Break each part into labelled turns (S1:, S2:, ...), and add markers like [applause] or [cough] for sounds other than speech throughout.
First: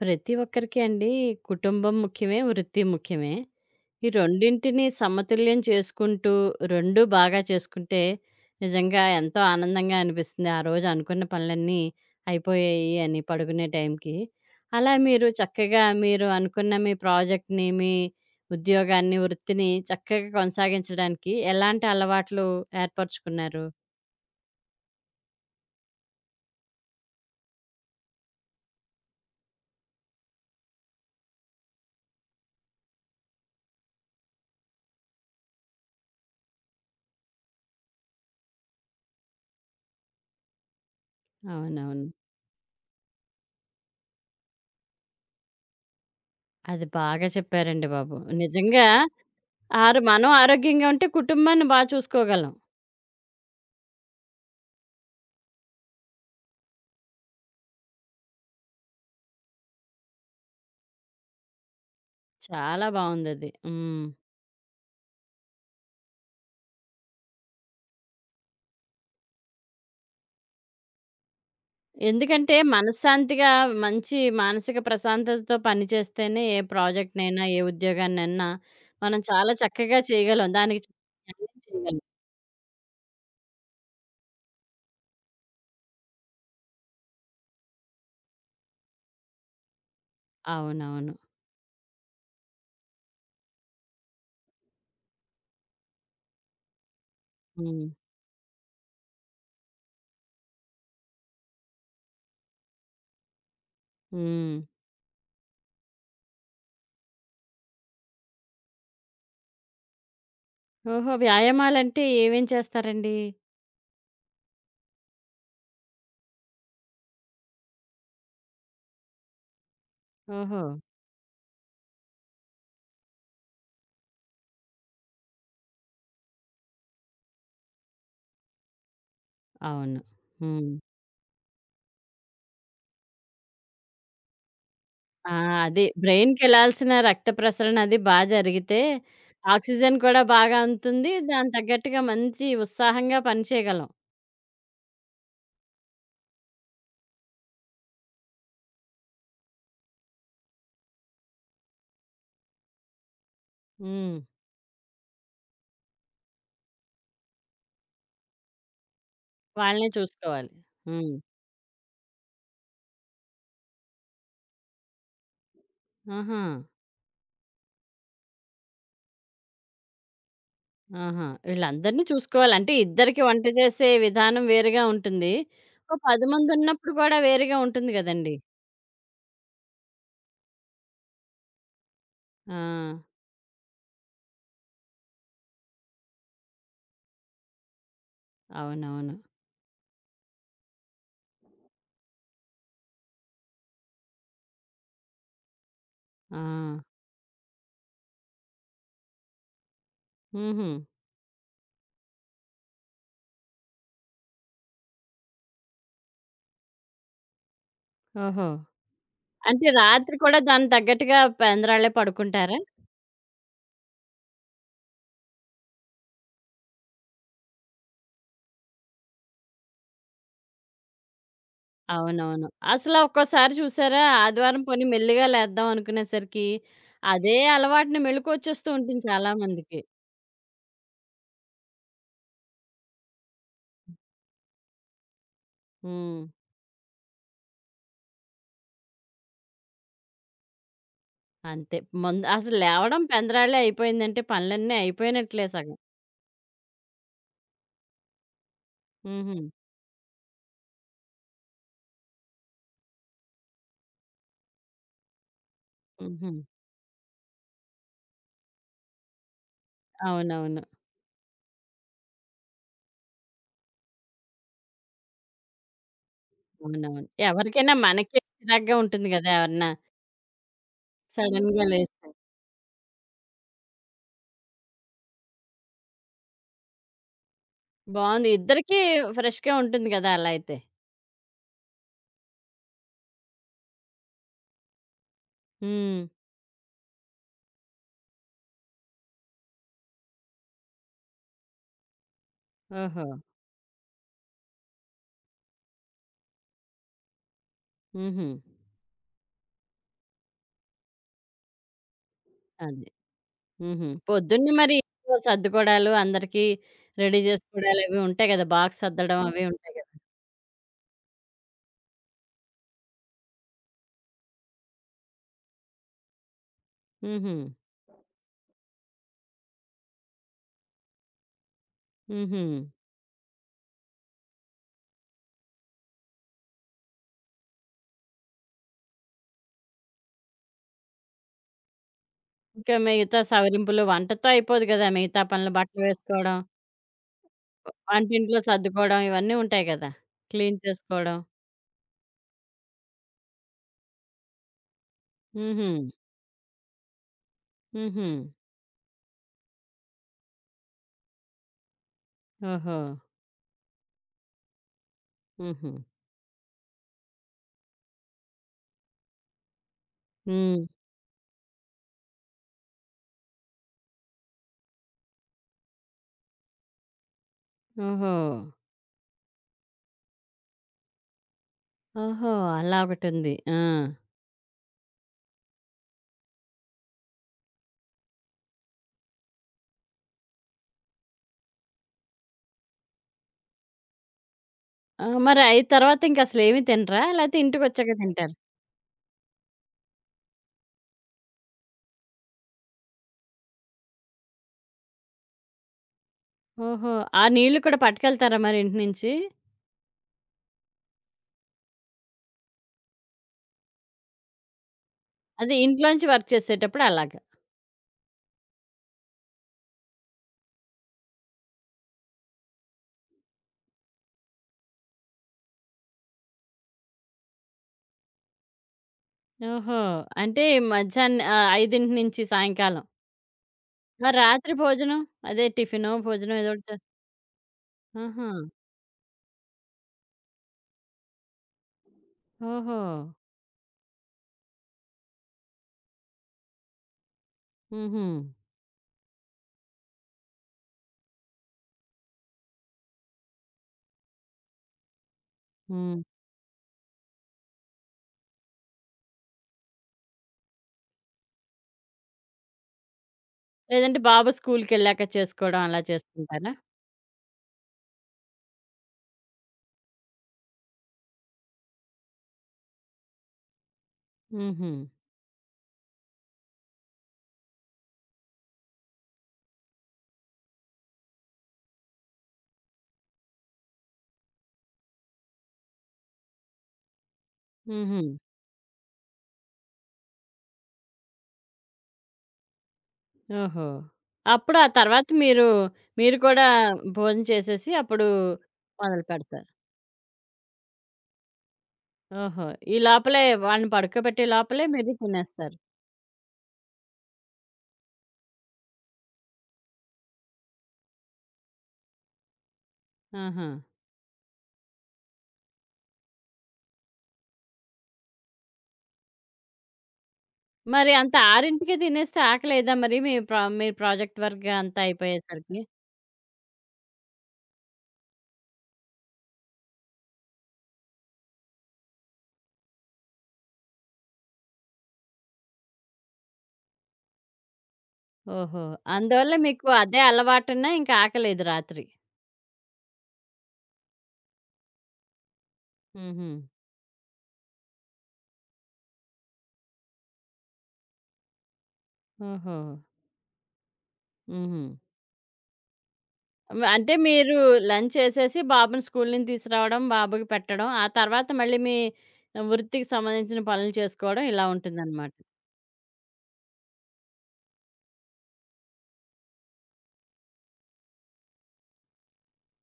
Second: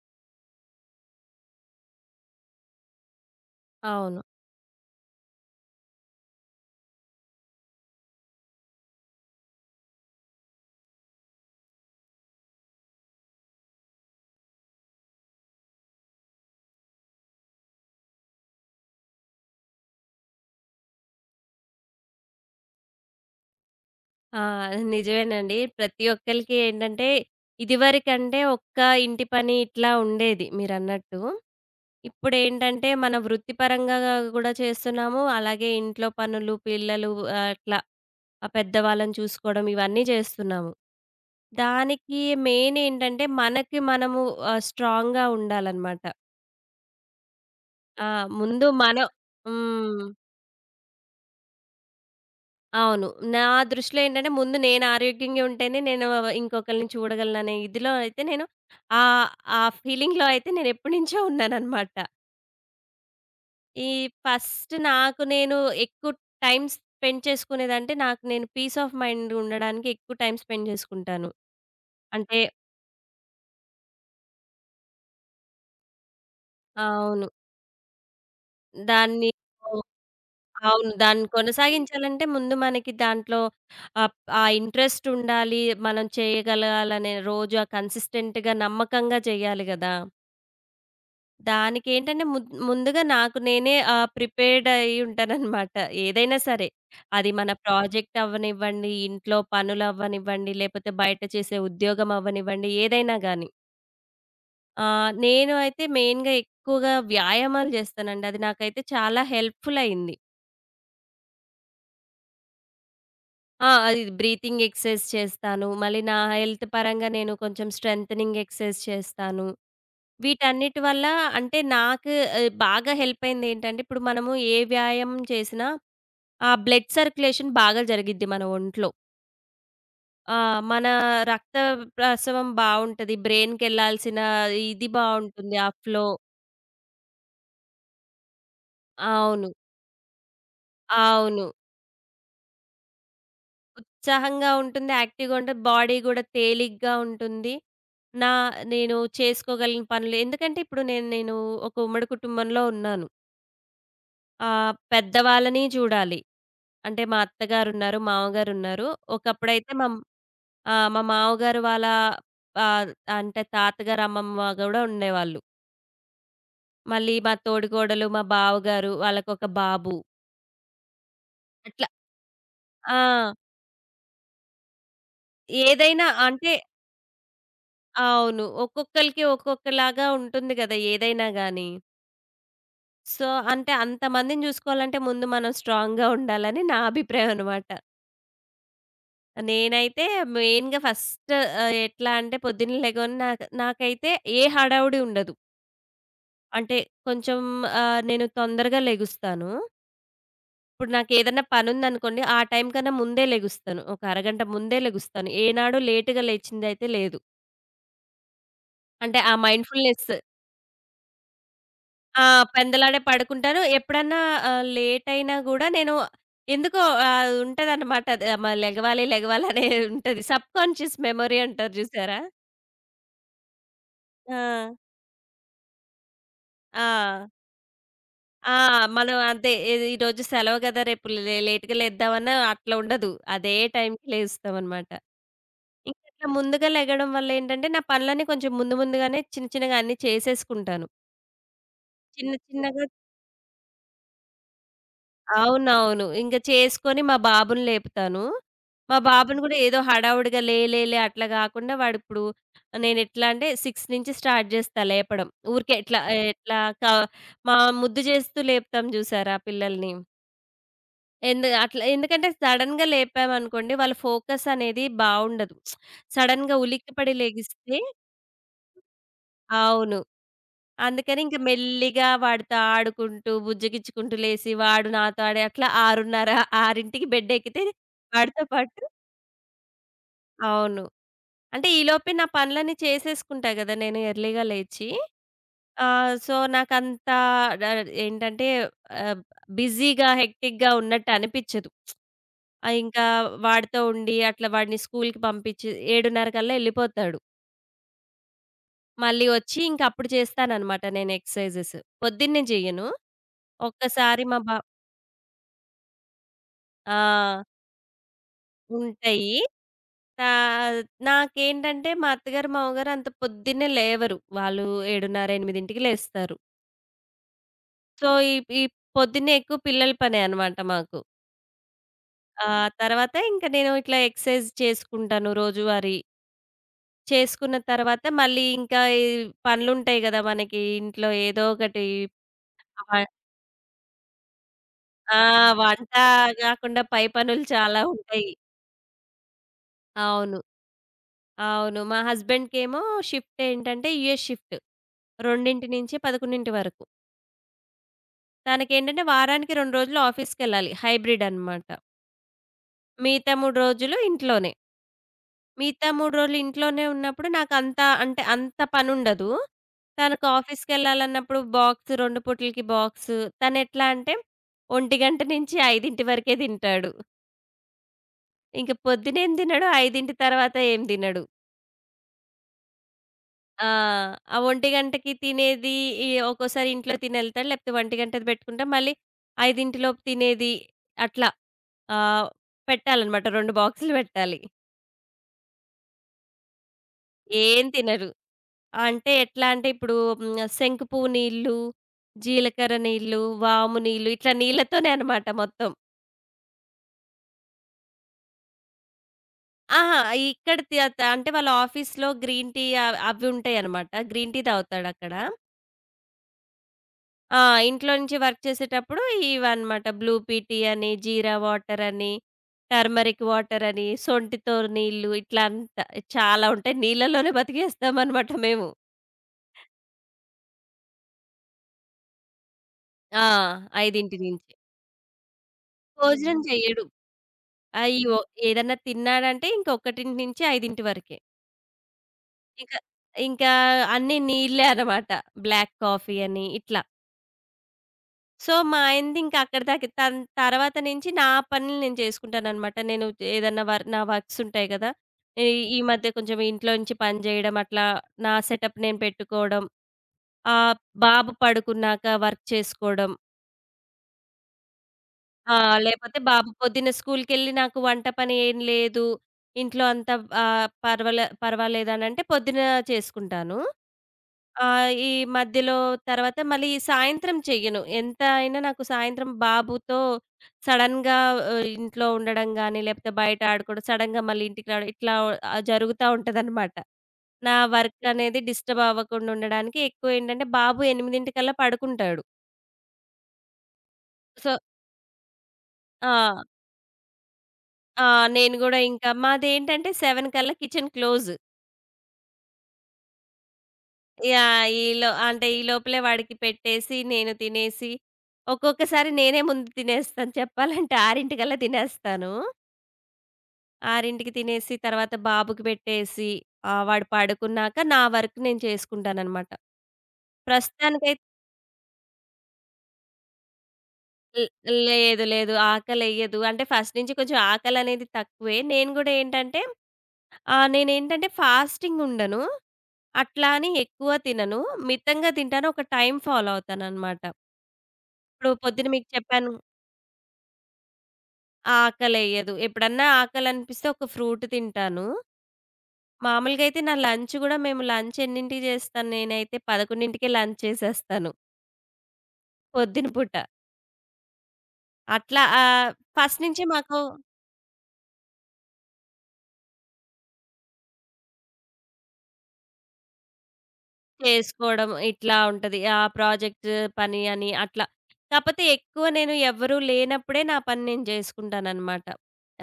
S1: ప్రతి ఒక్కరికి అండి, కుటుంబం ముఖ్యమే, వృత్తి ముఖ్యమే. ఈ
S2: అవును.
S1: రెండింటిని సమతుల్యం చేసుకుంటూ, 2 బాగా చేసుకుంటే నిజంగా ఎంతో ఆనందంగా అనిపిస్తుంది. ఆ రోజు అనుకున్న పనులన్నీ అయిపోయాయి అని పడుకునే టైంకి. అలా మీరు చక్కగా మీరు అనుకున్న మీ ప్రాజెక్ట్‌ని, మీ ఉద్యోగాన్ని, వృత్తిని చక్కగా కొనసాగించడానికి ఎలాంటి అలవాట్లు ఏర్పరుచుకున్నారు?
S2: ఆ! నిజమేనండి. ప్రతి ఒక్కళ్ళకి ఏంటంటే, ఇదివరకంటే ఒక్క ఇంటి పని ఇట్లా ఉండేది మీరన్నట్టు. ఇప్పుడేంటంటే, మన వృత్తిపరంగా గూడా చేస్తున్నాము. అలాగే ఇంట్లో పనులు, పిల్లలు అట్లా ఆ పెద్దవాళ్ళని చూసుకోవడం ఇవన్నీ చేస్తున్నాము.
S1: అవునవును.
S2: దానికి మెయిన్ ఏంటంటే, మనకి మనము స్ట్రాంగ్‌గా ఉండాలనమాట.
S1: అది బాగా చెప్పారండి
S2: ఆ!
S1: బాబు.
S2: ముందు
S1: నిజంగా
S2: మనం
S1: ఆరు
S2: హ్మ్.
S1: మనం ఆరోగ్యంగా ఉంటే కుటుంబాన్ని బా చూసుకోగలం.
S2: అవును. నా దృష్టిలో ఏంటంటే, ముందు నేను ఆరోగ్యంగా ఉంటేనే నేను ఇంకొకళ్ళని చూడగలననే ఇదిలో అయితే నేను ఆహ్, ఆ ఫీలింగ్‌లో అయితే నేనెప్పటినుంచో ఉన్నాననమాట.
S1: చాలా బావుందది.
S2: ఈ
S1: హ్మ్.
S2: ఫస్ట్ నాకు నేను ఎక్కువ టైమ్ స్పెండ్ చేసుకునేదంటే, నాకు నేను పీస్ ఆఫ్ మైండ్ ఉండడానికి ఎక్కువ టైమ్ స్పెండ్ చేసుకుంటాను. అంటే
S1: ఎందుకంటే మనశ్శాంతిగా మంచి మానసిక ప్రశాంతతతో పని చేస్తేనే ఏ
S2: అవును.
S1: ప్రాజెక్ట్‌నైనా, ఏ ఉద్యోగాన్నైనా మనం
S2: దాన్ని
S1: చాలా చక్కగా చేయగలం. దానికి
S2: అవును. దాన్ని
S1: చాలా న్యాయం చేయగలం.
S2: కొనసాగించాలంటే ముందు మనకి దాంట్లో ఆహ్, ఆ ఇంట్రెస్ట్ ఉండాలి. మనం చేయగలగాలనే రోజు ఆ కన్సిస్టెంట్‌గా, నమ్మకంగా చేయాలి గదా!
S1: అవునవును.
S2: దానికేంటంటే ముందుగా నాకు నేనే ప్రిపేర్డ్ అయ్యి ఉంటాననమాట. ఏదైనా సరే. అది మన
S1: హ్మ్.
S2: ప్రాజెక్ట్ అవ్వనివ్వండి, ఇంట్లో పనులవ్వనివ్వండి, లేపోతే బయట చేసే ఉద్యోగం అవ్వనివ్వండి, ఏదైనా గానీ.
S1: హ్మ్.
S2: నేను అయితే మెయిన్‌గా ఎక్కువగా వ్యాయామాలు జేస్తానండి. అది నాకైతే చాలా హెల్ప్‌ఫుల్ అయింది.
S1: ఓహో! వ్యాయామాలంటే ఏమేం చేస్తారండి?
S2: ఆ! అది బ్రీతింగ్ ఎక్సర్‌సైజ్ చేస్తాను. మళ్ళీ నా హెల్త్ పరంగా నేను కొంచెం స్ట్రెంథెనింగ్ ఎక్సర్‌సైజ్ చేస్తాను.
S1: ఓహో!
S2: వీటన్నిటి వల్ల అంటే నాకు బాగా హెల్ప్ అయిందేంటంటే, ఇప్పుడు మనము ఏ వ్యాయామం చేసినా ఆ బ్లడ్ సర్క్యులేషన్ బాగా జరిగిద్ది మన ఒంట్లో.
S1: అవును. హ్మ్.
S2: మన రక్త ప్రసవం బావుంటది. బ్రెయిన్‌కెళ్ళాల్సిన ఇది
S1: ఆ!
S2: బావుంటుంది. ఆ
S1: అది
S2: ఫ్లో.
S1: బ్రెయిన్‌కెళ్ళాల్సిన రక్త ప్రసరణ అది బా జరిగితే,
S2: అవును.
S1: ఆక్సిజన్ కూడా బాగా అందుతుంది.
S2: అవును.
S1: దానికి తగ్గట్టుగా మంచి ఉత్సాహంగా పని చేయగలం.
S2: ఉత్సాహంగా ఉంటుంది. యాక్టివ్‌గా ఉంటది. బాడీ గూడా తేలిగ్గా ఉంటుంది. నా నేను చేసుకోగలిగిన పనులు ఎందుకంటే ఇప్పుడు నేను నేను ఒక ఉమ్మడి కుటుంబంలో ఉన్నాను.
S1: హ్మ్.
S2: పెద్దవాళ్ళని చూడాలి. అంటే మా అత్తగారున్నారు, మామగారున్నారు. ఒకప్పుడైతే మా
S1: వాళ్ళనే చూసుకోవాలి.
S2: ఆ! మా
S1: హ్మ్.
S2: మామగారు వాళ్ళ ఆహ్, అంటే తాతగారు, అమ్మమ్మ గూడా ఉండేవాళ్ళు.
S1: ఆహా!
S2: మళ్ళీ మా తోడికోడలు, మా బావగారు వాళ్ళకొక బాబు.
S1: ఆహా!
S2: అట్లా.
S1: వీళ్ళందరిని చూసుకోవాలి. అంటే ఇద్దరికి
S2: ఆ!
S1: వంట చేసే విధానం వేరుగా ఉంటుంది. ఓ
S2: ఏదైనా
S1: 10
S2: అంటే
S1: మందున్నప్పుడు కూడా వేరుగా ఉంటుంది గదండీ!
S2: అవును. ఒక్కొక్కళ్ళకి ఒక్కొక్కలాగా ఉంటుంది గదా! ఏదైనా గాని.
S1: ఆ!
S2: సో, అంటే అంతమందిని జూసుకోవాలంటే ముందు మనం స్ట్రాంగ్‌గా ఉండాలని నా అభిప్రాయం అనమాట.
S1: అవునవును.
S2: నేనైతే మెయిన్‌గా ఫస్ట్ ఎట్లా అంటే పొద్దున్నే లెగవని నాకైతే ఏ హడావుడి ఉండదు.
S1: ఆ!
S2: అంటే కొంచెం నేను తొందరగా లెగుస్తాను.
S1: హుహు.
S2: ఇప్పుడు నాకేదన్నా పనుందనుకోండి, ఆ టైం కన్నా ముందే లెగుస్తాను. ఒక అరగంట ముందే లెగుస్తాను. ఏనాడు లేట్‌గా లేచిందయితే లేదు.
S1: ఓహో!
S2: అంటే ఆ
S1: అంటే
S2: మైండ్‌ఫుల్‌నెస్.
S1: రాత్రి కూడా దానికి తగ్గట్టుగా పెందరాళ్ళే
S2: ఆ!
S1: పడుకుంటారా?
S2: పెందలాడే పడుకుంటాను. ఎప్పుడన్నా లేటయినా గూడా నేను ఎందుకో ఉంటదనమాట. అది లెగవాలి, లెగవాలి అనే ఉంటది. సబ్‌కాన్షియస్ మెమరీ అంటారు జూసారా?
S1: అవునవును. అసలా ఒక్కోసారి చూసారా
S2: ఆ!
S1: ఆదివారం పోనీ మెల్లిగా లేద్దాం అనుకునేసరికి,
S2: ఆ!
S1: అదే అలవాటున
S2: ఆ!
S1: మెలుకువొచ్చేస్తూ ఉంటుంది
S2: మనం
S1: చాలా
S2: అంతే
S1: మందికి.
S2: ఏది ఈరోజు సెలవు గదా! రేపు లేట్‌గా లేద్దామన్నా అట్లా ఉండదు. అదే టైంకి లేస్తామనమాట. ఇంకా
S1: హ్మ్.
S2: అట్లా ముందుగా లెగడం వల్లేంటంటే, నా పనులన్నీ కొంచెం ముందుగానే చిన్న చిన్నగా అన్నీ చేసేసుకుంటాను.
S1: అంతే. ముందు
S2: చిన్న
S1: అసలు
S2: చిన్నగా
S1: లేవడం పెందరాలే అయిపోయిందంటే పనులన్నీ అయిపోయినట్లే సగం.
S2: అవునవును. ఇంక చేసుకొని మా బాబుని లేపుతాను. మా
S1: హుహు.
S2: బాబుని కూడా ఏదో హడావుడిగా లే లే లే అట్లా గాకుండా వాడిప్పుడు నేనెట్లా అంటే 6 నుంచి స్టార్ట్ జేస్తా లేపడం. ఊరికే ఎట్లా
S1: హుహు.
S2: ఎట్లా క మా ముద్దు చేస్తూ లేపుతాం జూసారా పిల్లల్ని.
S1: అవునవును.
S2: ఎందుకంటే సడెన్‌గా లేపామనుకోండి వాళ్ళ ఫోకస్ అనేది బావుండదు. సడెన్‌గా
S1: అవునవును.
S2: ఉలిక్కిపడి
S1: ఎవరికైనా
S2: లెగిస్తే
S1: మనకే చిరాగ్గా ఉంటుంది గదా! ఎవరన్నా
S2: అవును. అందుకని ఇంక
S1: సడెన్‌గా లేస్తే.
S2: మెల్లిగా వాడితో ఆడుకుంటూ, బుజ్జగించుకుంటూ లేసి, వాడు నాతో ఆడి అట్లా 6:30, 6కి బెడ్డెక్కితే
S1: బావుంది.
S2: వాడితో
S1: ఇద్దరికీ
S2: పాటు
S1: ఫ్రెష్‌గా ఉంటుంది గదా! అలా అయితే.
S2: అవును. అంటే ఈలోపే నా పనులన్నీ చేసేసుకుంటా గదా! నేను ఎర్లీగా లేచి.
S1: హ్మ్.
S2: సో, నాకంత డ ఏంటంటే ఆహ్, బిజీగా, హెక్టిక్‌గా ఉన్నట్టు అనిపిచ్చదు. ఇంకా
S1: ఓహో!
S2: వాడితో ఉండి అట్లా వాడిని స్కూలుకి పంపించి 7:30 కల్లా ఎళ్ళిపోతాడు.
S1: హుహు.
S2: మళ్ళీ ఒచ్చి ఇంకప్పుడు చేస్తాననమాట నేను ఎక్సర్‌సైజెస్. పొద్దున్నే
S1: అది.
S2: జెయ్యను.
S1: హుహు.
S2: ఒక్కసారి మా
S1: పొద్దున్నే
S2: బా
S1: మరి ఇంట్లో సర్దుకోవడాలు, అందరికీ రెడీ
S2: ఆ!
S1: చేసుకోవడాలు అవి ఉంటాయి గదా! బాక్స్ సర్దడం
S2: ఉంటాయి.
S1: అవి ఉంటాయి గదా!
S2: తా నాకేంటంటే మా అత్తగారు, మామగారు అంత పొద్దున్నే లేవరు. వాళ్ళు 7:30, 8కి లేస్తారు.
S1: హుహు.
S2: సో, ఈ ఈ పొద్దున్నే ఎక్కువ పిల్లల పనే అనమాట మాకు.
S1: హుహు.
S2: ఆ తర్వాత ఇంక నేను ఇట్లా ఎక్సర్సైజ్ చేసుకుంటాను రోజువారీ. చేసుకున్న తర్వాత మళ్ళీ ఇంకా ఈ పనులుంటాయి గదా! మనకి ఇంట్లో ఏదో ఒకటి
S1: ఇంకా
S2: వ
S1: మిగతా సవరింపులు వంటతో అయిపోదు గదా!
S2: ఆ!
S1: మిగతా పనులు బట్టలు
S2: వంట
S1: వేసుకోవడం,
S2: గాకుండా పై పనులు చాలా ఉంటాయి.
S1: వంటింట్లో సర్దుకోవడం ఇవన్నీ ఉంటాయి గదా!
S2: అవును.
S1: క్లీన్ చేసుకోవడం.
S2: అవును. మా హస్బెండ్‌కేమో షిఫ్ట్ ఏంటంటే యూఎస్ షిఫ్ట్.
S1: హుహు.
S2: 2:00-11:00 వరకు.
S1: హుహు.
S2: తనకేంటంటే వారానికి 2 రోజులు ఆఫీస్‌కెళ్ళాలి. హైబ్రిడ్ అన్నమాట.
S1: ఓహో!
S2: మిగతా 3 రోజులు ఇంట్లోనే.
S1: హుహు.
S2: మిగతా 3 రోజులు ఇంట్లోనే ఉన్నప్పుడు నాకంత అంటే అంత పనుండదు. తనకు
S1: హ్మ్.
S2: ఆఫీస్‌కెళ్ళాలన్నప్పుడు బాక్స్ 2 పూటలకి బాక్స్. తనెట్లా అంటే 1:00 నుంచి 5:00 వరకే తింటాడు.
S1: ఓహో!
S2: ఇంక పొద్దునేం తినడు, 5:00 తర్వాత ఏం తినడు.
S1: ఓహో! అలా ఒకటుంది. ఆ!
S2: ఆ! ఆ 1:00కి తినేది ఈ ఒక్కోసారి ఇంట్లో తినెళ్తాడు. లేకపోతే 1:00ది పెట్టుకుంటాం. మళ్ళీ 5:00లోపు తినేది అట్లా ఆహ్, పెట్టాలనమాట 2 బాక్సులు పెట్టాలి.
S1: ఆ! మరి అయి తర్వాత ఇంక అసలేమి తినరా? లేతే
S2: ఏం
S1: ఇంటికొచ్చాక
S2: తినరు.
S1: తింటారా?
S2: అంటే ఎట్లా అంటే ఇప్పుడు హ్మ్. శంకు పువ్వు నీళ్ళు, జీలకర్ర నీళ్ళు, వాము నీళ్ళు ఇట్లా నీళ్ళతోనే అనమాట మొత్తం.
S1: ఓహో! ఆ నీళ్లు కూడా పట్టుకెళ్తారా మరి ఇంటి నుంచి?
S2: అహా! ఇక్కడ త త అంటే వాళ్ళ ఆఫీస్‌లో గ్రీన్ టీ అవి ఉంటాయనమాట. గ్రీన్ టీ తాగుతాడక్కడ.
S1: అదే ఇంట్లోంచి వర్క్ చేసేటప్పుడు అలాగా.
S2: ఆ! ఇంట్లో నుంచి వర్క్ చేసేటప్పుడు ఇవన్నమాట. బ్లూ పీటీ అని, జీరా వాటర్ అని, టర్మరిక్ వాటర్ అని, సొంటితో నీళ్ళు ఇట్లా అంతా చాలా ఉంటాయి. నీళ్ళలోనే బతికేస్తామనమాట మేము.
S1: ఓహో! అంటే మధ్యాహ్నం 5 నుంచి సాయంకాలం.
S2: ఆ! 5
S1: మరి
S2: నుంచి.
S1: రాత్రి భోజనం? అదే టిఫినో, భోజనం
S2: భోజనం
S1: ఏదో ఒకటి
S2: చెయ్యడు. అయ్యో!
S1: ఆహా!
S2: ఏదన్నా తిన్నాడంటే ఇంక 1-5 వరకే. ఇంక
S1: ఓహో!
S2: ఇంకా అన్నీ నీళ్ళే అనమాట. బ్లాక్ కాఫీ అని ఇట్లా.
S1: హుహు.
S2: సో, మా ఆయనది ఇంకా అక్కడి దాకే. తర్వాత నుంచి నా పనులు నేను చేసుకుంటాననమాట. నేను ఏదన్నా నా వర్క్స్ ఉంటాయి గదా! ఈ ఈ
S1: హ్మ్.
S2: మధ్య కొంచెం ఇంట్లో నుంచి పని జేయడం అట్లా నా సెటప్ నేను పెట్టుకోవడం. ఆహ్, బాబు పడుకున్నాక వర్క్ చేసుకోవడం.
S1: లేదంటే బాబు స్కూలుకెళ్ళాక
S2: ఆ!
S1: చేసుకోవడం అలా
S2: లేపోతే బాబు
S1: చేసుకుంటారా?
S2: పొద్దున్న స్కూల్‌కెళ్ళి నాకు వంట పని ఏం లేదు. ఇంట్లో అంతా పర్వాలేదనంటే పొద్దున చేసుకుంటాను. ఆ!
S1: హుహు.
S2: ఈ మధ్యలో తర్వాత మళ్ళీ ఈ సాయంత్రం చెయ్యను. ఎంత అయినా నాకు సాయంత్రం బాబుతో సడెన్‌గా ఇంట్లో ఉండడం గానీ, లేపోతే బయట ఆడుకోవడం, సడెన్‌గా మళ్ళీ ఇంటికి రావడం ఇట్లా జరుగుతా ఉంటదనమాట. నా
S1: హుహు.
S2: వర్క్ అనేది డిస్టర్బ్ అవ్వకుండా ఉండడానికి ఎక్కువేంటంటే బాబు 8ల పడుకుంటాడు.
S1: ఓహో!
S2: సో
S1: అప్పుడు ఆ తర్వాత మీరు, మీరు
S2: ఆ!
S1: కూడా భోజనం చేసేసి అప్పుడు
S2: ఆ! నేను గూడా ఇంకా
S1: మొదలుపెడతారు.
S2: మాదేంటంటే 7 కల్లా కిచెన్ క్లోజ్.
S1: ఓహో! ఈ లోపలే వాళ్ళని పడుకోబెట్టే లోపలే
S2: యాహ్!
S1: మీరు
S2: ఈలో అంటే
S1: తినేస్తారు.
S2: ఈ లోపలే వాడికి పెట్టేసి, నేను తినేసి, ఒక్కొక్కసారి నేనే ముందు తినేస్తాను చెప్పాలంటే 6:00కల్లా తినేస్తాను.
S1: ఆహా!
S2: 6:00కి తినేసి తర్వాత బాబుకి పెట్టేసి, వాడు పడుకున్నాక నా వర్క్ నేను చేసుకుంటాననమాట.
S1: మరి అంత
S2: ప్రస్తుతానికైతే
S1: 6కే తినేస్తే ఆకలేయదా మరి మీ మీరు ప్రాజెక్ట్
S2: ల్
S1: వర్క్ అంతా
S2: లేదు. లేదు.
S1: అయిపోయేసరికి?
S2: ఆకలెయ్యదు. అంటే ఫస్ట్ నుంచి కొంచెం ఆకలనేది తక్కువే. నేను గూడా ఏంటంటే నేనేంటంటే ఫాస్టింగ్ ఉండను. అట్లా అని ఎక్కువ తినను. మితంగా తింటాను. ఒక టైమ్ ఫాలో అవుతాననమాట. ఇప్పుడు
S1: ఓహో!
S2: పొద్దున మీకు
S1: అందువల్ల
S2: చెప్పాను.
S1: మీకు అదే అలవాటున్నా ఇంకా ఆకలేదు రాత్రి.
S2: ఆకలెయ్యదు. ఎప్పుడన్నా ఆకలనిపిస్తే ఒక ఫ్రూట్ తింటాను.
S1: హుహు.
S2: మామూలుగా అయితే నా లంచ్ గూడా మేము లంచ్ ఎన్నింటికి జేస్తాను నేనైతే 11కే లంచ్ చేసేస్తాను.
S1: ఓహో!
S2: పొద్దున పూట.
S1: హుహు.
S2: అట్లా ఫస్ట్
S1: మ
S2: నుంచి
S1: అంటే
S2: మాకు
S1: మీరు లంచ్ చేసేసి బాబుని స్కూలు నుంచి తీసుకురావడం, బాబుకి పెట్టడం, ఆ తర్వాత మళ్ళీ మీ వృత్తికి సంబంధించిన పనులు చేసుకోవడం ఇలా
S2: చేసుకోవడం
S1: ఉంటుందన్నమాట.
S2: ఇట్లా ఉంటది. ఆ ప్రాజెక్ట్ పని అని అట్లా. కాపోతే ఎక్కువ నేను ఎవ్వరూ లేనప్పుడే నా పని నేను జేసుకుంటాననమాట.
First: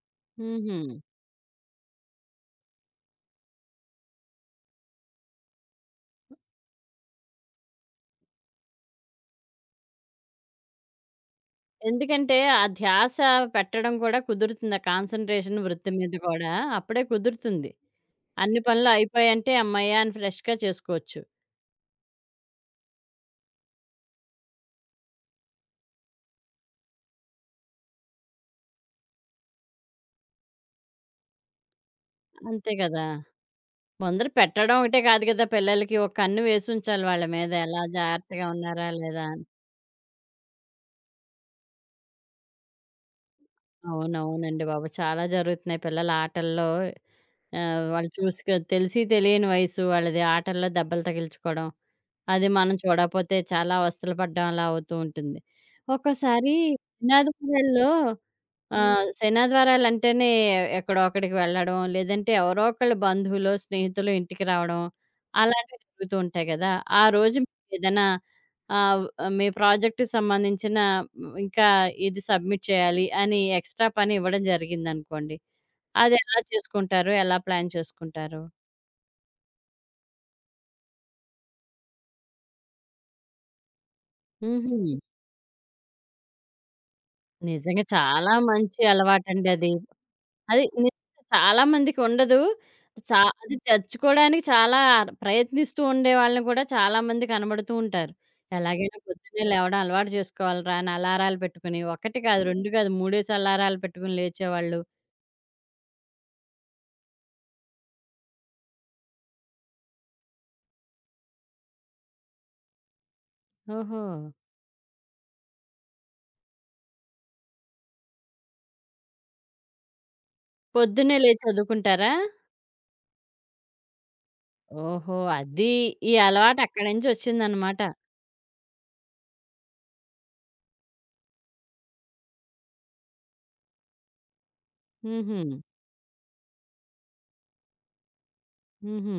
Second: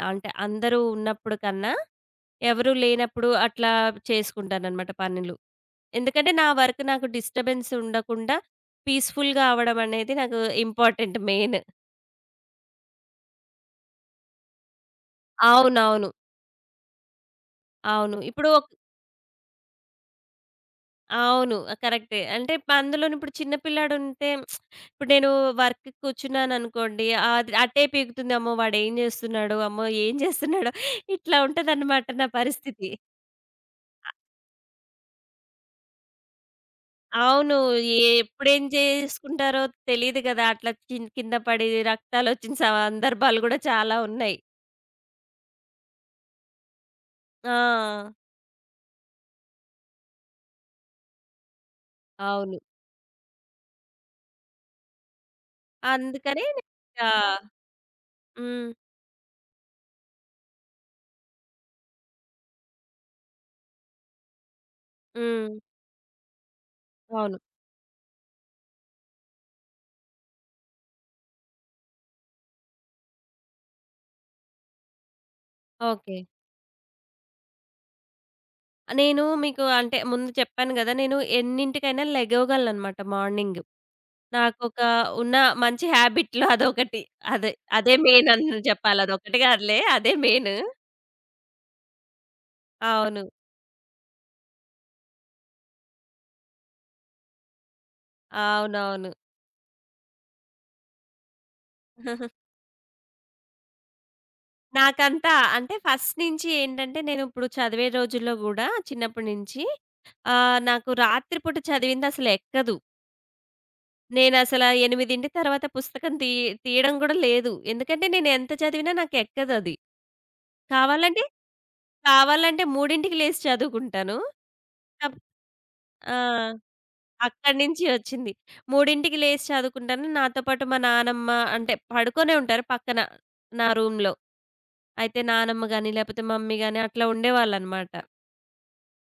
S2: అంటే
S1: హుహు.
S2: అందరూ ఉన్నప్పుడు కన్నా ఎవరూ లేనప్పుడు అట్లా చేసుకుంటాననమాట పనులు. ఎందుకంటే నా వర్క్ నాకు డిస్టర్బెన్స్ ఉండకుండా పీస్‌ఫుల్‌గా అవ్వడం అనేది నాకు ఇంపార్టెంట్ మెయిన్.
S1: ఎందుకంటే ఆ ధ్యాస పెట్టడం కూడా కుదురుతుంది. ఆ కాన్సంట్రేషన్ వృత్తి
S2: అవునవును.
S1: మీద కూడా అప్పుడే కుదురుతుంది.
S2: అవును. ఇప్పుడు
S1: అన్ని
S2: ఒక్
S1: పనులు అయిపోయాయంటే హమ్మయ్య! అని ఫ్రెష్‌గా చేసుకోవచ్చు.
S2: అవును. కరెక్టే. అంటే ఇప్పుడు అందులోను ఇప్పుడు చిన్న పిల్లాడుంటే ఇప్పుడు నేను వర్క్‌కి కూర్చున్నాననుకోండి అది అటే పీకుతుంది. అమ్మో! వాడేం చేస్తున్నాడో, అమ్మో! ఏం చేస్తున్నాడో ఇట్లా ఉంటదన్నమాట నా
S1: అంతే
S2: పరిస్థితి.
S1: కదా! ముందర పెట్టడం ఒకటే కాదు కదా! పిల్లలకి ఒక కన్ను వేసుంచాలి వాళ్ళ మీద
S2: అవును.
S1: ఎలా జాగ్రత్తగా
S2: ఎప్పుడేం
S1: ఉన్నారా లేదా అని.
S2: చేసుకుంటారో తెలీదు కదా! అట్లా కింద పడి రక్తాలొచ్చిన సందర్భాలు కూడా చాలా ఉన్నాయి.
S1: అవునవునండి బాబు. చాలా జరుగుతున్నాయి పిల్లల ఆటల్లో. వాళ్ళు
S2: ఆ!
S1: చూసుకు తెలిసి తెలియని వయసు వాళ్ళది ఆటల్లో దెబ్బలు తగిలించుకోవడం. అది
S2: అవును.
S1: మనం చూడకపోతే చాలా అవస్థలు పడ్డం అలా అవుతూ ఉంటుంది.
S2: అందుకని
S1: ఒక్కోసారి నినాది.
S2: ఆహ్,
S1: హ్మ్.
S2: హ్మ్.
S1: సేనాద్వారాలంటేనే ఎక్కడో అక్కడికి వెళ్ళడం, లేదంటే ఎవరో ఒకళ్ళ బంధువులో, స్నేహితులో ఇంటికి రావడం
S2: హ్మ్.
S1: అలాంటివి జరుగుతూ ఉంటాయి గదా! ఆ
S2: అవును.
S1: రోజు మీకేదైనా ఆహ్, మీ ప్రాజెక్ట్‌కి సంబంధించిన ఇంకా ఇది సబ్మిట్ చేయాలి అని ఎక్స్‌ట్రా పని ఇవ్వడం జరిగిందనుకోండి. అది
S2: ఓకే.
S1: ఎలా చేసుకుంటారు? ఎలా ప్లాన్ చేసుకుంటారు?
S2: నేను మీకు అంటే ముందు చెప్పాను గదా! నేను ఎన్నింటికైనా లెగవగలననమాట మార్నింగ్. నాకొక
S1: హుహు.
S2: ఉన్న మంచి హ్యాబిట్‌లో అదొకటి. అదే,
S1: నిజంగా
S2: అదే మెయిన్
S1: చాలా
S2: అని
S1: మంచి
S2: జెప్పాలి. అదొకటి
S1: అలవాటండి అది.
S2: గాదులే. అదే మెయిన్.
S1: అది ని చాలా మందికుండదు. చా
S2: అవును.
S1: అది తెచ్చుకోవడానికి చాలా ప్రయత్నిస్తూ ఉండేవాళ్ళని కూడా చాలామంది కనబడుతూ ఉంటారు. ఎలాగైనా
S2: అవునవును.
S1: పొద్దున్నే లేవడం అలవాటు చేసుకోవాలిరా అని అలారాలు పెట్టుకుని, 1 కాదు, 2 కాదు, 3 అలారాలు పెట్టుకుని లేచేవాళ్ళు.
S2: నాకంతా అంటే ఫస్ట్ నుంచి ఏంటంటే నేనిప్పుడు చదివే రోజుల్లో గూడా చిన్నప్పటి నుంచి నాకు రాత్రి పూట చదివిందసలెక్కదు.
S1: ఓహో!
S2: నేనసల 8 తర్వాత పుస్తకం తీయడం గూడా లేదు. ఎందుకంటే నేను ఎంత చదివినా నాకెక్కదది.
S1: పొద్దున్నే
S2: కావాలంటే,
S1: లేచి చదువుకుంటారా?
S2: కావాలంటే 3కి లేసి చదువుకుంటాను.
S1: ఓహో!
S2: అప్
S1: అది. ఈ
S2: ఆ!
S1: అలవాటు అక్కడి నుంచి
S2: అక్కడి
S1: వచ్చిందన్నమాట.
S2: నుంచి ఒచ్చింది. 3కి లేసి చదువుకుంటాను. నాతో పాటు మా నానమ్మ అంటే పడుకొనే ఉంటారు పక్కన నా రూమ్‌లో. అయితే
S1: హుహు.
S2: నానమ్మ గాని, లేపోతే మమ్మీ గాని అట్లా ఉండేవాళ్ళనమాట.
S1: హుహు.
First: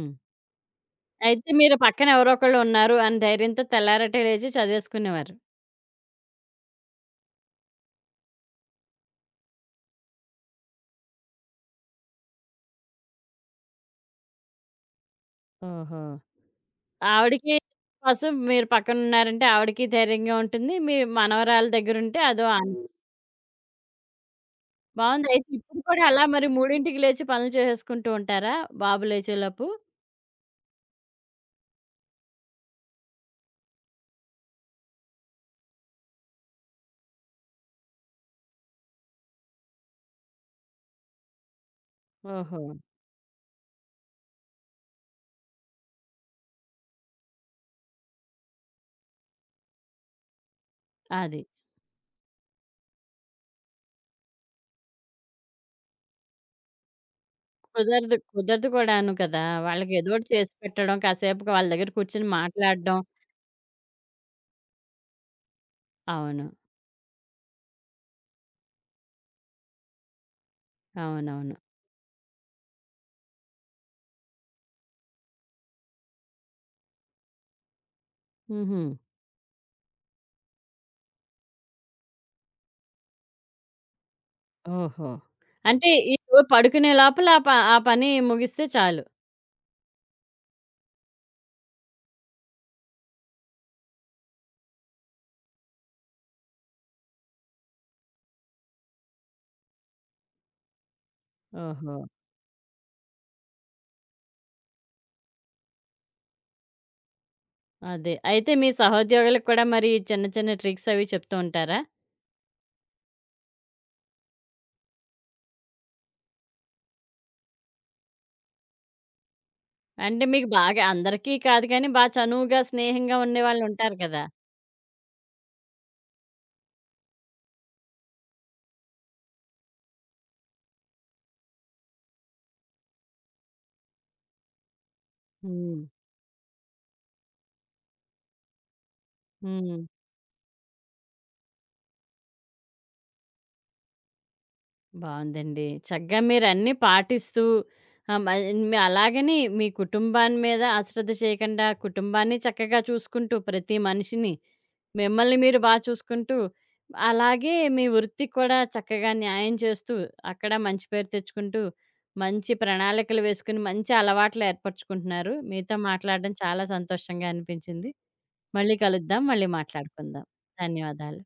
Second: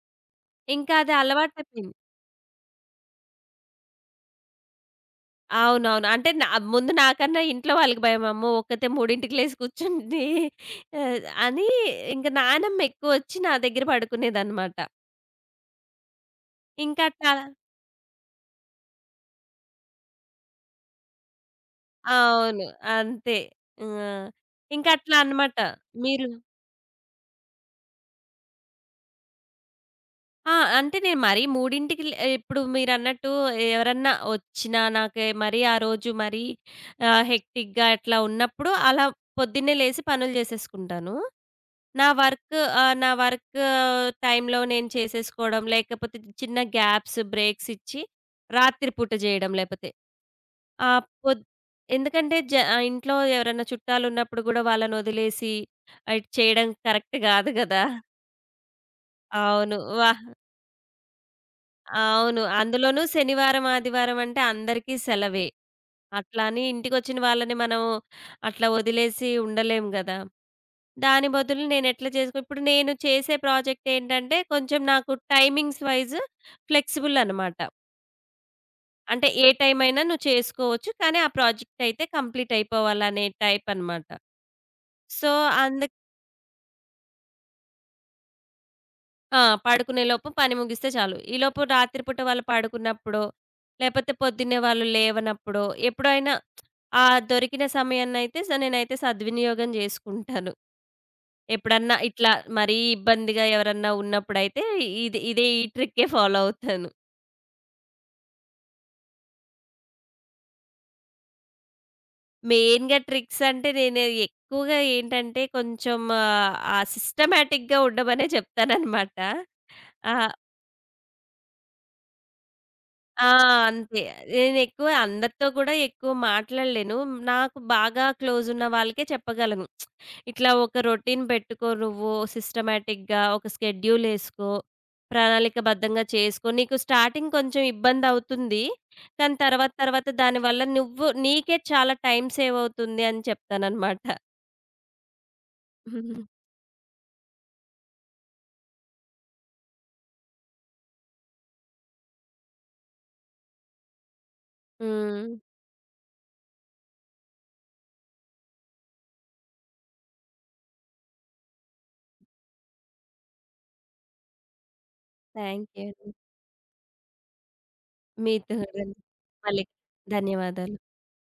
S2: ఇంకా అది
S1: అయితే మీరు
S2: అలవాటయిపోయింది.
S1: పక్కన ఎవరో ఒకళ్ళు ఉన్నారు అని ధైర్యంతో తెల్లారటే లేచి చదివేసుకునేవారు.
S2: అవునవును. అంటే నా ముందు నాకన్నా ఇంట్లో వాళ్ళకి భయం. అమ్మో! ఒక్కతే మూడింటికి లేసి కూర్చుంది ఆహ్, అని ఇంక నానమ్మ ఎక్కువొచ్చి నా దగ్గర పడుకునేదనమాట.
S1: ఓహో!
S2: ఇంకట్లా
S1: ఆవిడకి కోసం మీరు పక్కనున్నారంటే ఆవిడకి ధైర్యంగా ఉంటుంది. మీ మనవరాల దగ్గరుంటే అదో
S2: అవును.
S1: ఆనందం.
S2: అంతే. ఆ! ఇంకట్లా
S1: బావుంది. అయితే
S2: అనమాట.
S1: ఇప్పుడు కూడా అలా
S2: మీరు
S1: మరి 3కి లేచి పనులు చేసేసుకుంటూ ఉంటారా? బాబు లేచేలోపు?
S2: ఆ! అంటే నేను మరీ 3కి లే ఇప్పుడు మీరన్నట్టు ఎవరన్నా వచ్చినా నాకే మరీ ఆ రోజు మరీ హెక్టిక్‌గా అట్లా ఉన్నప్పుడు అలా పొద్దున్నే లేసి పనులు చేసేసుకుంటాను. నా వర్క్
S1: ఓహో!
S2: నా వర్క్ టైంలో నేను చేసేసుకోవడం, లేకపోతే చిన్న గ్యాప్స్, బ్రేక్స్ ఇచ్చి రాత్రి పూట చేయడం లేపోతే. ఆహ్,
S1: అది.
S2: పొద్ ఎందుకంటే ఇంట్లో ఎవరైనా చుట్టాలున్నప్పుడు గూడా వాళ్ళనొదిలేసి ఇటు చేయడం కరెక్ట్ గాదు గదా!
S1: కుదరదు. కుదరదు కూడాను కదా!
S2: అవును.
S1: వాళ్ళకి ఏదోటి చేసి పెట్టడం, కాసేపు వాళ్ళ దగ్గర కూర్చొని
S2: అవును.
S1: మాట్లాడడం.
S2: అందులోనూ శనివారం, ఆదివారం అంటే అందరికీ సెలవే. అట్లా
S1: అవును.
S2: అని ఇంటికొచ్చిన వాళ్ళని మనం అట్లా వదిలేసి ఉండలేం గదా! దాని
S1: అవునవును.
S2: బదులు నేనెట్లా చేసుకో ఇప్పుడు నేను చేసే ప్రాజెక్టేంటంటే కొంచెం నాకు టైమింగ్స్ వైస్ ఫ్లెక్సిబుల్ అనమాట.
S1: హుహు.
S2: అంటే ఏ టైమైనా నువ్వు చేసుకోవచ్చు. కానీ ఆ ప్రాజెక్ట్ అయితే కంప్లీట్ అయిపోవాలనే టైప్ అనమాట.
S1: ఓహో!
S2: సో,
S1: అంటే
S2: అందుకని
S1: ఈ పడుకునే లోపల ఆ పని ముగిస్తే చాలు.
S2: ఆ! పడుకునేలోపు పని ముగిస్తే చాలు. ఈలోపు రాత్రిపూట వాళ్ళు పడుకున్నప్పుడో, లేపోతే పొద్దున్నే వాళ్ళు లేవనప్పుడో, ఎప్పుడైనా ఆ దొరికిన సమయాన్నయితే నేనైతే సద్వినియోగం జేసుకుంటాను.
S1: ఓహో!
S2: ఎప్పుడన్నా ఇట్లా మరీ ఇబ్బందిగా ఎవరన్నా ఉన్నప్పుడైతే ఇది ఇదే ఈ ట్రిక్కే ఫాలో అవుతాను.
S1: అదే. అయితే మీ సహోద్యోగులకు కూడా మరి చిన్న చిన్న ట్రిక్స్ అవి చెప్తూ ఉంటారా?
S2: మెయిన్‌గా ట్రిక్స్ అంటే నేను ఎక్కువగా ఏంటంటే కొంచెం ఆ సిస్టమాటిక్‌గా ఉండమనే చెప్తాననమాట. ఆ!
S1: అంటే మీకు బాగా అందరికీ కాదు కానీ, బా చనువుగా, స్నేహంగా
S2: ఆ!
S1: ఉండేవాళ్ళుంటారు
S2: అంతే.
S1: కదా!
S2: నేనెక్కువ అందరితో కూడా ఎక్కువ మాట్లాడలేను. నాకు బాగా క్లోజున్న వాళ్ళకే చెప్పగలను. ఇట్లా ఒక రొటీన్ పెట్టుకో నువ్వు సిస్టమాటిక్‌గా, ఒక స్కెడ్యూలేసుకో,
S1: హ్మ్.
S2: ప్రణాళికబద్ధంగా చేసుకో. నీకు స్టార్టింగ్ కొంచెం ఇబ్బందవుతుంది. కానీ తర్వాత
S1: హ్మ్.
S2: తర్వాత దానివల్ల నువ్వు నీకే చాలా టైం సేవవుతుంది అని చెప్తాననమాట.
S1: బావుందండి. చక్కగా
S2: [laughs]
S1: మీరన్నీ పాటిస్తూ ఆహ్, మల్ మీ అలాగని మీ కుటుంబాన్ని మీద అశ్రద్ధ చేయకుండా, కుటుంబాన్ని చక్కగా చూసుకుంటూ ప్రతి మనిషిని,
S2: హ్మ్.
S1: మిమ్మల్ని మీరు బా చూసుకుంటూ, అలాగే మీ వృత్తికి కూడా చక్కగా న్యాయం చేస్తూ, అక్కడ మంచి పేరు తెచ్చుకుంటూ, మంచి ప్రణాళికలు వేసుకుని, మంచి అలవాట్లు ఏర్పరచుకుంటున్నారు.
S2: థ్యాంక్
S1: మీతో
S2: యూ అండి.
S1: మాట్లాడడం చాలా సంతోషంగా అనిపించింది.
S2: మీతో
S1: మళ్ళీ
S2: కూడా.
S1: కలుద్దాం. మళ్ళీ
S2: మళ్ళీ
S1: మాట్లాడుకుందాం.
S2: ధన్యవాదాలు.
S1: ధన్యవాదాలు.